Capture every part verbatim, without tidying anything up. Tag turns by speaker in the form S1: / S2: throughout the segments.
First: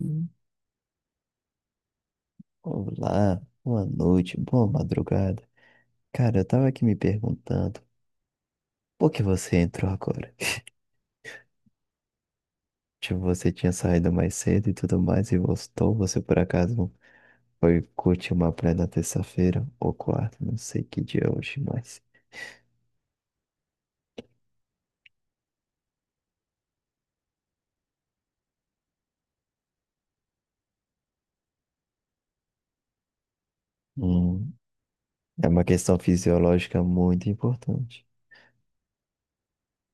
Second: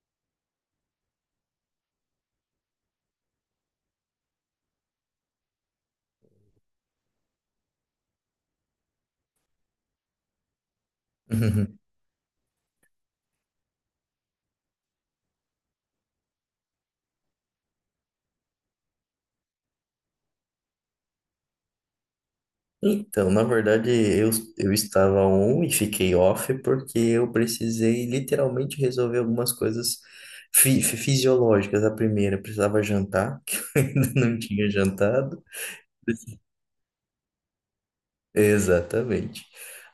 S1: Hum, Olá, boa noite, boa madrugada. Cara, eu tava aqui me perguntando, por que você entrou agora?
S2: Uhum.
S1: Tipo, você tinha saído mais cedo e tudo mais e voltou, você por acaso foi curtir uma praia na terça-feira ou quarta, não sei que dia é hoje, mas...
S2: Então, na verdade, eu, eu estava on e fiquei off porque eu precisei literalmente resolver algumas coisas fi- fi- fisiológicas. A primeira, eu precisava jantar, que eu ainda não
S1: hum,
S2: tinha jantado.
S1: É uma questão fisiológica muito importante.
S2: Exatamente.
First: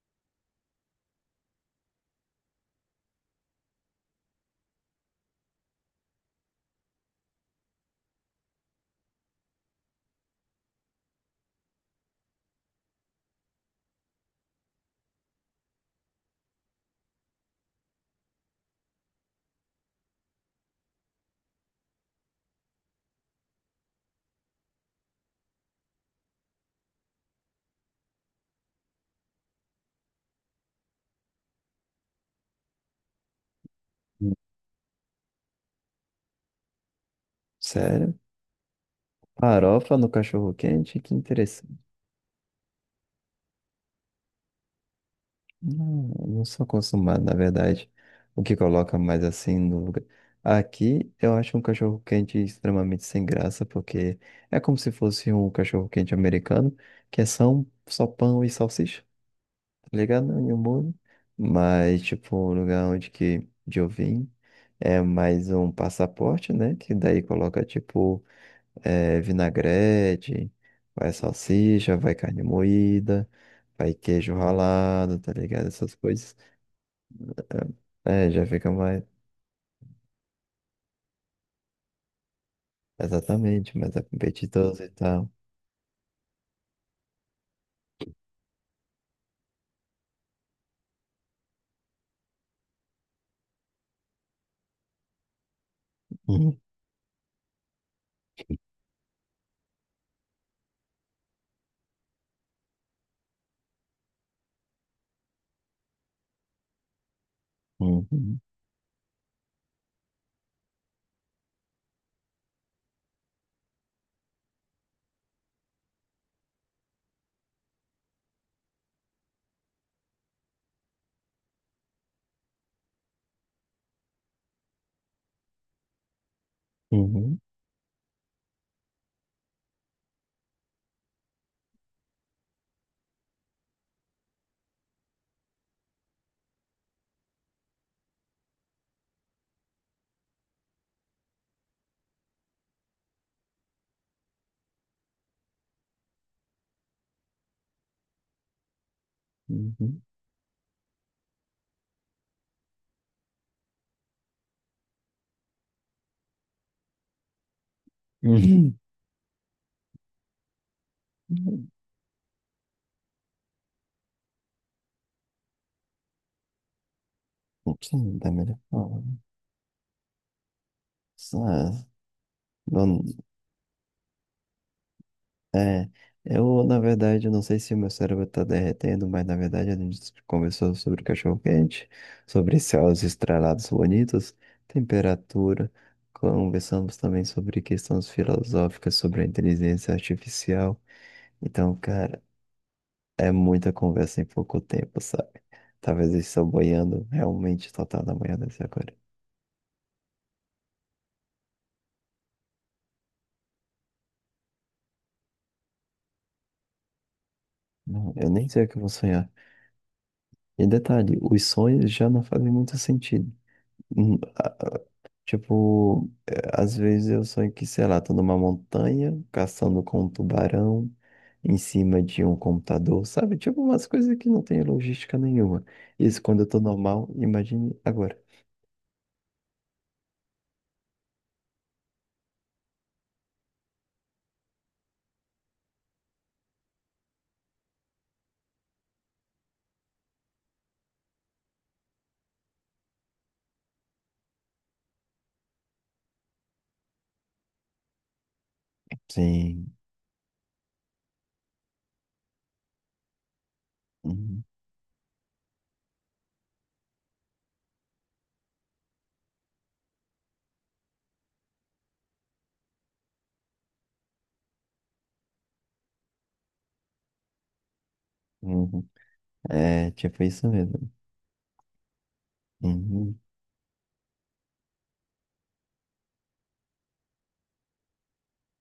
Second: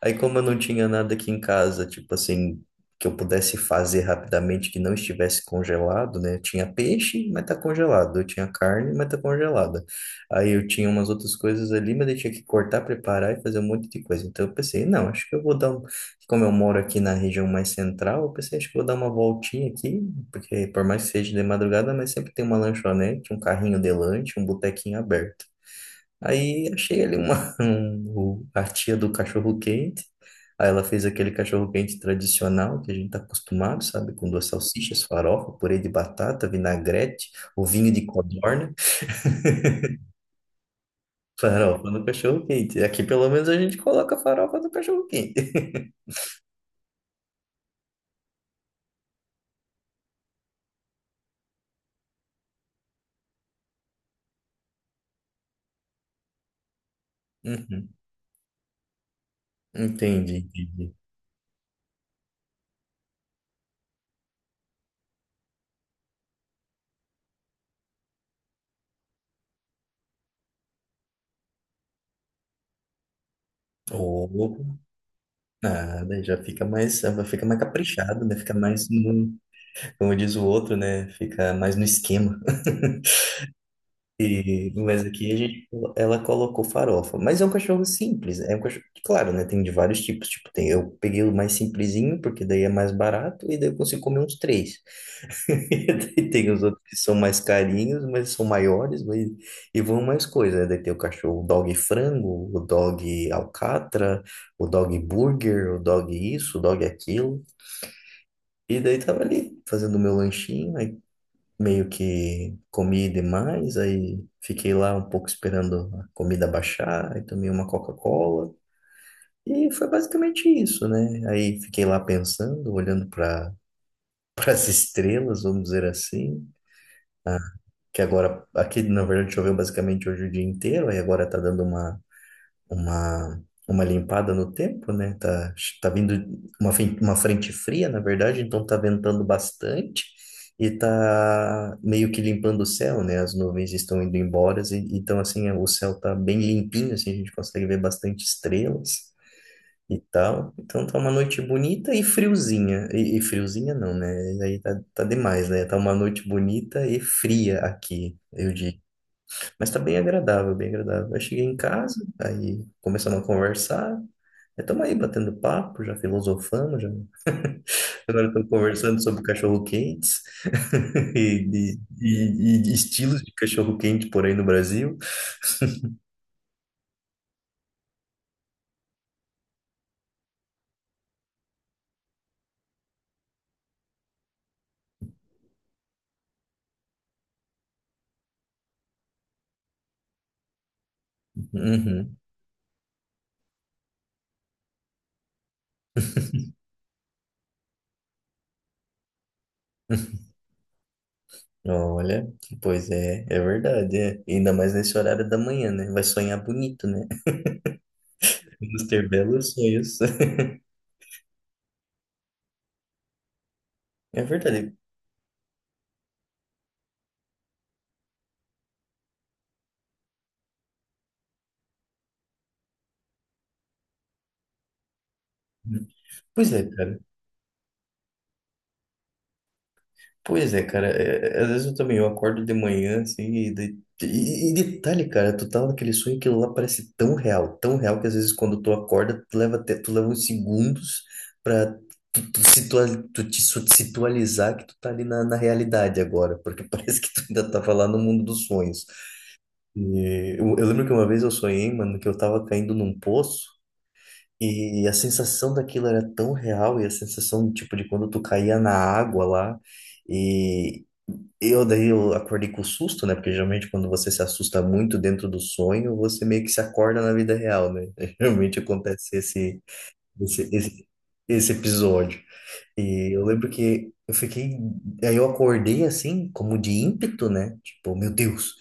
S2: Aí, como eu não tinha nada aqui em casa, tipo assim, que eu pudesse fazer rapidamente que não estivesse congelado, né? Eu tinha peixe, mas tá congelado. Eu tinha carne, mas tá congelada. Aí eu tinha umas outras coisas ali, mas eu tinha que cortar, preparar e fazer um monte de coisa. Então eu pensei, não, acho que eu vou dar um. Como eu moro aqui na região mais central, eu pensei, acho que eu vou dar uma voltinha aqui, porque por mais que seja de madrugada, mas sempre tem uma lanchonete, um carrinho de lanche, um botequinho aberto. Aí achei ali uma, um- o- a tia do cachorro-quente. Aí ela fez aquele cachorro-quente tradicional que a gente tá acostumado, sabe? Com
S1: Hum.
S2: duas salsichas, farofa, purê de batata, vinagrete, o vinho de
S1: Sério?
S2: codorna.
S1: Farofa no cachorro-quente, que
S2: Farofa no cachorro-quente. Aqui pelo menos a gente coloca farofa no cachorro-quente.
S1: Não, eu não sou acostumado, na verdade. O que coloca mais assim no lugar. Aqui eu acho um cachorro quente extremamente sem graça, porque é como se fosse um cachorro quente americano, que é só, um-
S2: Uhum.
S1: só pão e salsicha, tá ligado?
S2: Entendi,
S1: E um molho.
S2: entendi.
S1: Mas, tipo, o lugar onde que de eu vim é mais um passaporte, né? Que daí coloca, tipo, eh, vinagrete, vai salsicha, vai carne moída. Vai queijo
S2: Opa,
S1: ralado, tá ligado? Essas
S2: nada,
S1: coisas.
S2: já fica mais, fica mais caprichado,
S1: É,
S2: né?
S1: já
S2: Fica
S1: fica
S2: mais
S1: mais.
S2: no, como diz o outro, né? Fica mais no esquema.
S1: Exatamente, mas é
S2: E,
S1: competidor e
S2: mas
S1: tal.
S2: aqui a gente, ela colocou farofa. Mas é um cachorro simples, né? É um cachorro, claro, né? Tem de vários tipos. Tipo, tem, eu peguei o mais simplesinho, porque daí é mais barato, e daí eu consigo comer uns três. E daí tem
S1: Uhum,
S2: os outros que são mais carinhos, mas são maiores, mas, e vão mais coisa, né? Daí tem o cachorro, o dog frango, o dog alcatra, o dog burger, o dog isso, o dog aquilo.
S1: uhum,
S2: E daí tava ali, fazendo meu lanchinho, meio que comi demais, aí fiquei lá um pouco esperando a comida baixar, aí tomei uma Coca-Cola e foi basicamente isso, né? Aí fiquei lá pensando, olhando para para as estrelas, vamos dizer assim,
S1: uhum,
S2: que agora aqui na verdade choveu basicamente hoje o dia inteiro, aí agora tá dando uma uma, uma limpada no tempo, né? Tá, tá vindo uma, fen- uma frente fria, na verdade, então tá ventando bastante e tá meio que limpando o céu, né? As nuvens estão indo embora, e- então assim, é, o céu tá bem limpinho, assim, a gente consegue ver bastante estrelas. E
S1: uhum,
S2: tal, então tá uma noite bonita e friozinha. E, e friozinha não, né? Aí tá, tá demais, né? Tá uma noite bonita e fria aqui, eu
S1: uhum,
S2: digo. Mas tá bem agradável, bem agradável. Eu cheguei em
S1: uhum.
S2: casa, aí começamos a conversar. Estamos aí batendo papo, já filosofamos, já.
S1: Sim,
S2: Agora
S1: da
S2: estamos
S1: melhor
S2: conversando
S1: forma.
S2: sobre cachorro-quentes e,
S1: Só-
S2: e- e- e
S1: não-
S2: estilos de cachorro-quente por aí no Brasil.
S1: É, eu, na verdade, eu não sei se meu cérebro tá derretendo, mas na verdade a gente conversou sobre cachorro-quente, sobre céus estrelados bonitos, temperatura. Conversamos também sobre questões filosóficas, sobre a inteligência artificial. Então,
S2: Uhum.
S1: cara. É muita conversa em pouco tempo, sabe? Talvez eu estou boiando realmente total na manhã desse agora.
S2: Olha, pois é, é verdade, é. Ainda mais nesse horário da manhã, né? Vai sonhar bonito, né?
S1: Não, eu nem sei o que eu
S2: Vamos
S1: vou
S2: ter
S1: sonhar.
S2: belos sonhos.
S1: E detalhe, os sonhos já não fazem muito sentido. Hum,
S2: É verdade.
S1: ah, Tipo, eh, às vezes eu sonho que, sei lá, tô numa montanha, caçando com um tubarão, em cima de um computador, sabe? Tipo, umas coisas que não tem logística nenhuma. Isso quando eu
S2: Pois
S1: tô
S2: é, cara.
S1: normal, imagine agora.
S2: Pois é, cara, é- é, às vezes eu também eu acordo de manhã, assim, e, de- e- e detalhe, cara, tu tá naquele sonho, que aquilo lá parece tão real, tão real que às vezes quando tu acorda, tu leva até, tu leva uns segundos pra tu, tu, situa- tu te su- situalizar que tu tá ali na, na realidade agora, porque parece que tu ainda tava lá no mundo dos sonhos.
S1: Sim.
S2: E eu, eu lembro que uma vez eu sonhei, mano, que eu tava caindo num poço
S1: Uhum,
S2: e a sensação daquilo era tão real e a sensação, tipo, de quando tu caía na água lá. E, eu daí eu acordei com susto, né? Porque geralmente quando você se assusta muito dentro do sonho, você meio que se acorda na vida real, né? Geralmente
S1: uhum.
S2: acontece esse,
S1: É, tipo
S2: esse,
S1: isso mesmo.
S2: esse, esse episódio. E
S1: Uhum.
S2: eu lembro que eu fiquei. Aí eu acordei assim, como de ímpeto, né? Tipo, meu Deus.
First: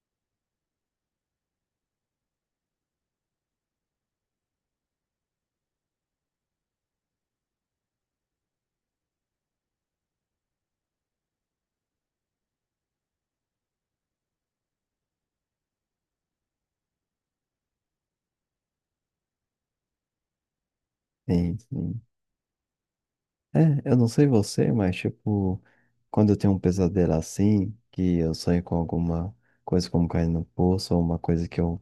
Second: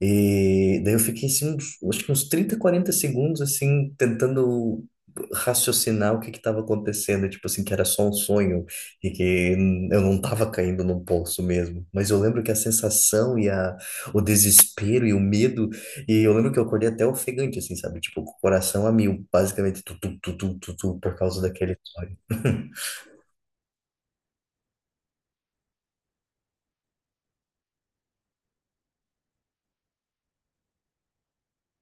S2: E daí eu fiquei assim, uns, acho que uns trinta quarenta segundos, assim, tentando raciocinar o que que estava acontecendo. Tipo assim, que era só um sonho e que eu não estava caindo num poço mesmo. Mas eu lembro que a sensação e a, o desespero e o medo. E eu lembro que eu acordei até ofegante, assim, sabe? Tipo, com o coração a mil, basicamente, tu, tu, tu, tu, tu, tu, por causa
S1: Sim,
S2: daquele
S1: sim.
S2: sonho.
S1: É, eu não sei você, mas tipo, quando eu tenho um pesadelo assim, que eu sonho com alguma coisa como cair no poço, ou uma coisa que eu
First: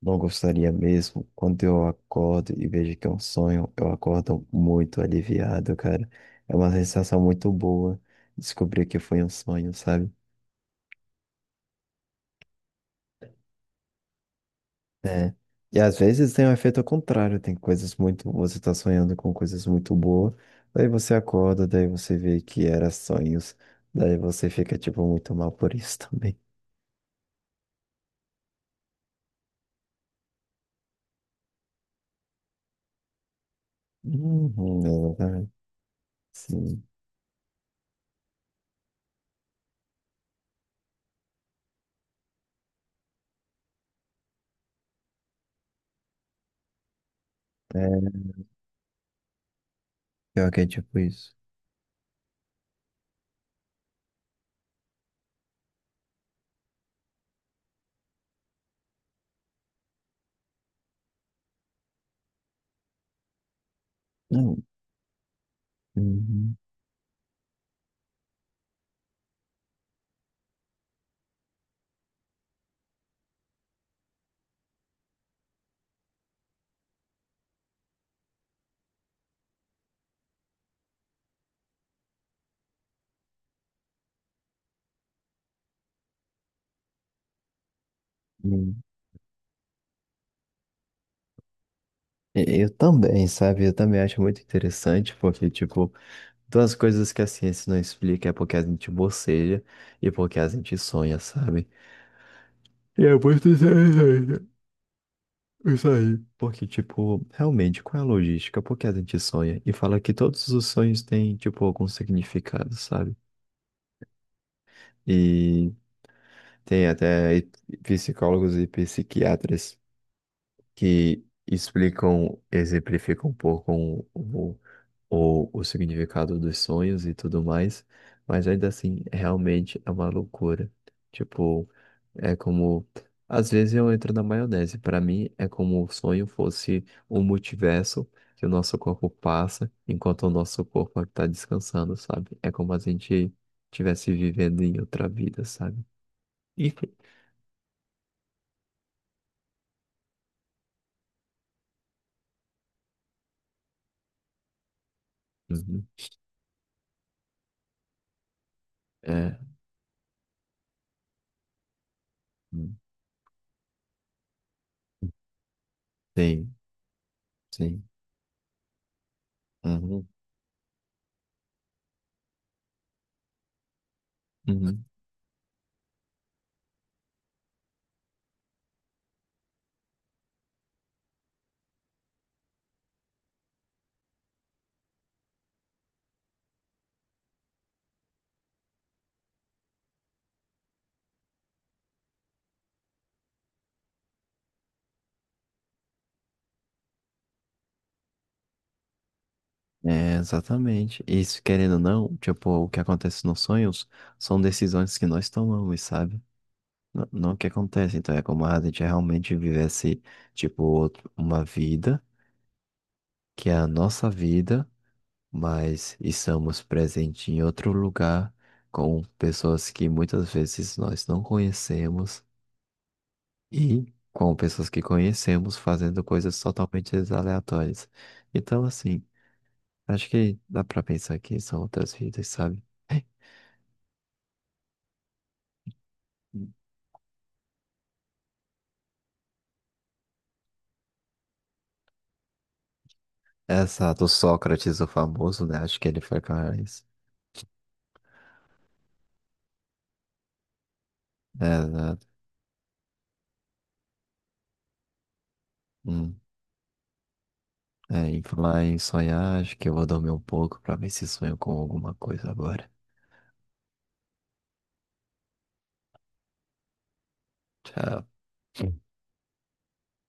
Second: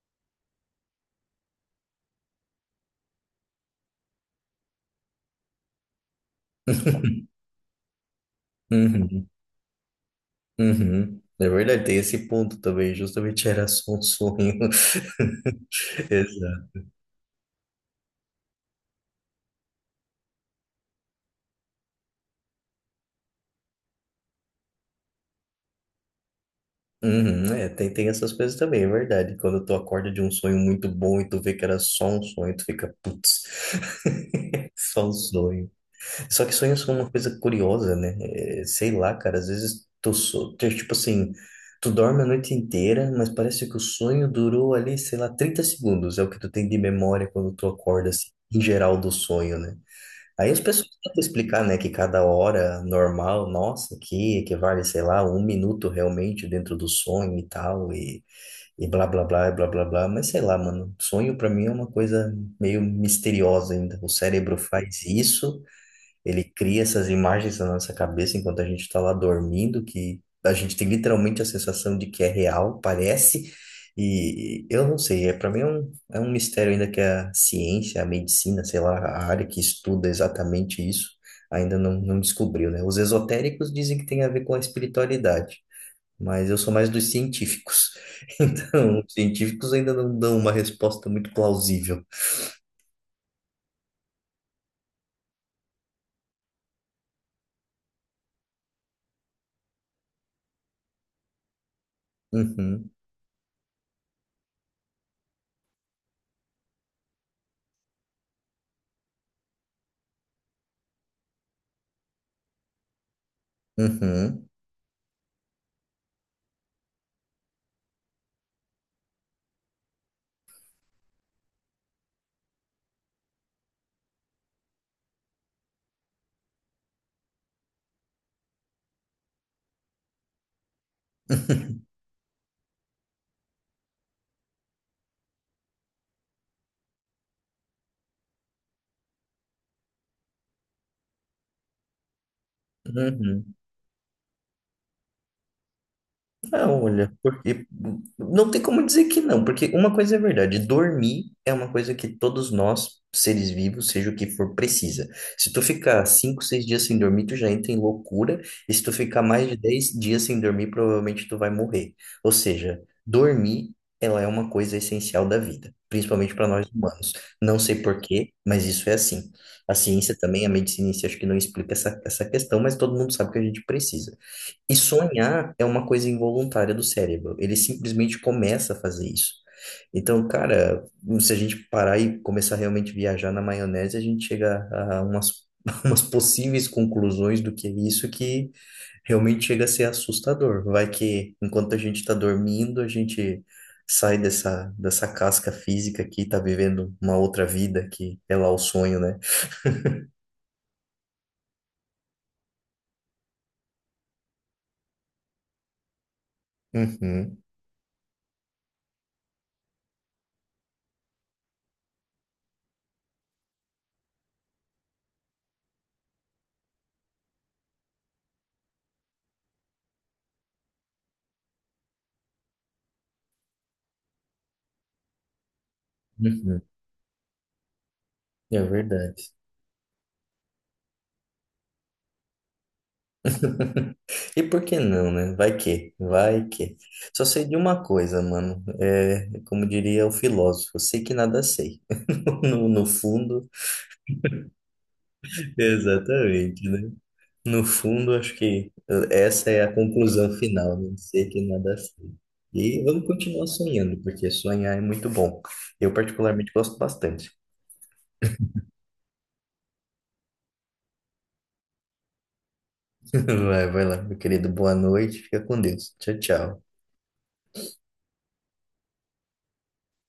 S1: não gostaria mesmo, quando eu acordo e vejo que é um sonho, eu acordo muito aliviado, cara. É uma sensação muito boa descobrir que foi um
S2: Uhum.
S1: sonho, sabe?
S2: Uhum. É verdade, tem esse ponto também, justamente era só um sonho.
S1: É. E às vezes tem um efeito ao
S2: Exato.
S1: contrário, tem coisas muito. Você tá sonhando com coisas muito boas, daí você acorda, daí você vê que era sonhos, daí você fica, tipo, muito mal por isso também.
S2: Uhum, é, tem, tem essas coisas também, é verdade. Quando tu acorda de um sonho muito bom e tu vê que era só um sonho, tu fica, putz,
S1: Uhum,
S2: só um
S1: exatamente.
S2: sonho. Só que sonhos
S1: Sim.
S2: são uma coisa curiosa, né? É, sei lá, cara, às vezes tu, so- tu, tipo assim, tu dorme a noite inteira, mas parece que o sonho durou ali, sei lá, trinta segundos, é o que tu tem de memória quando tu
S1: É,
S2: acorda, assim, em geral do sonho, né?
S1: pior
S2: Aí
S1: que
S2: as
S1: é
S2: pessoas
S1: tipo
S2: tentam
S1: isso.
S2: explicar, né, que cada hora normal, nossa, que equivale, sei lá, um minuto realmente dentro do sonho e tal, e, e blá blá blá, e blá blá blá, mas sei lá, mano, sonho pra mim é uma coisa meio misteriosa ainda. O cérebro
S1: Não.
S2: faz isso, ele
S1: Uhum.
S2: cria essas imagens na nossa cabeça enquanto a gente está lá dormindo, que a gente tem literalmente a sensação de que é real, parece. E eu não sei, é, para mim é um, é um mistério ainda que a ciência, a medicina, sei lá, a área que estuda exatamente isso, ainda não, não descobriu, né? Os esotéricos dizem que tem a ver com a espiritualidade, mas eu sou mais dos científicos.
S1: Uhum.
S2: Então, os científicos ainda não dão uma resposta muito plausível.
S1: E- Eu também, sabe? Eu também acho muito interessante, porque, tipo, duas coisas que a ciência não explica é porque a gente boceja e porque a gente sonha, sabe?
S2: Uhum,
S1: E é muito interessante. Isso aí. Porque, tipo, realmente, qual é a logística? Por que a gente sonha? E fala que todos os sonhos têm, tipo, algum significado, sabe?
S2: uhum,
S1: E tem até psicólogos e psiquiatras, que explicam, exemplificam um pouco o, o, o o significado dos sonhos e tudo mais, mas ainda assim, realmente é uma loucura. Tipo, é como. Às vezes eu entro na maionese. Para mim, é como o sonho fosse um multiverso que o nosso corpo passa enquanto o nosso corpo está descansando, sabe? É como a gente
S2: uhum.
S1: estivesse vivendo em outra vida, sabe?
S2: Ah,
S1: Enfim.
S2: olha, porque não tem como dizer que não, porque uma coisa é verdade, dormir é uma coisa que todos nós, seres vivos, seja o que for, precisa. Se tu
S1: Uhum.
S2: ficar cinco, seis dias sem dormir, tu já entra em loucura, e se tu ficar
S1: É.
S2: mais de dez dias sem dormir, provavelmente tu vai morrer. Ou
S1: Hum.
S2: seja, dormir, ela é uma coisa essencial da vida, principalmente para
S1: Sim,
S2: nós humanos. Não sei
S1: sim.
S2: por quê, mas isso é assim. A
S1: Uhum.
S2: ciência também, a medicina em si, acho que não explica essa, essa questão, mas todo mundo sabe que a gente precisa. E
S1: Uhum.
S2: sonhar é uma coisa involuntária do cérebro. Ele simplesmente começa a fazer isso. Então, cara, se a gente parar e começar realmente a viajar na maionese, a gente chega a umas, umas possíveis conclusões do que é isso que realmente chega a ser assustador. Vai que enquanto a gente está dormindo, a gente sai dessa, dessa casca física aqui, tá vivendo uma outra vida que é lá o sonho, né?
S1: É, exatamente. Isso, querendo ou não, tipo, o que acontece nos sonhos são decisões que nós tomamos, sabe? Não, não o
S2: Uhum,
S1: que acontece. Então é como a gente realmente vivesse, tipo, outro- uma vida que é a nossa vida, mas estamos presentes em outro lugar com pessoas que muitas vezes nós não conhecemos e com pessoas que conhecemos fazendo coisas
S2: uhum.
S1: totalmente aleatórias.
S2: É
S1: Então, assim,
S2: verdade.
S1: acho que dá pra pensar que são outras vidas, sabe?
S2: E por que não, né? Vai que, vai que. Só sei de uma coisa, mano. É, como diria o filósofo, sei que nada sei. No, no fundo,
S1: Exato, Sócrates, o famoso, né? Acho que ele foi cara
S2: exatamente,
S1: isso.
S2: né? No fundo, acho que essa é a conclusão final, né? Sei que
S1: É,
S2: nada
S1: exato.
S2: sei. E vamos continuar sonhando, porque sonhar é muito bom. Eu
S1: Hum.
S2: particularmente gosto bastante.
S1: É, e falar em sonhar, acho que eu vou dormir um pouco pra ver se sonho com alguma coisa agora.
S2: Vai, vai lá, meu querido. Boa noite. Fica com Deus. Tchau, tchau.
S1: Tchau.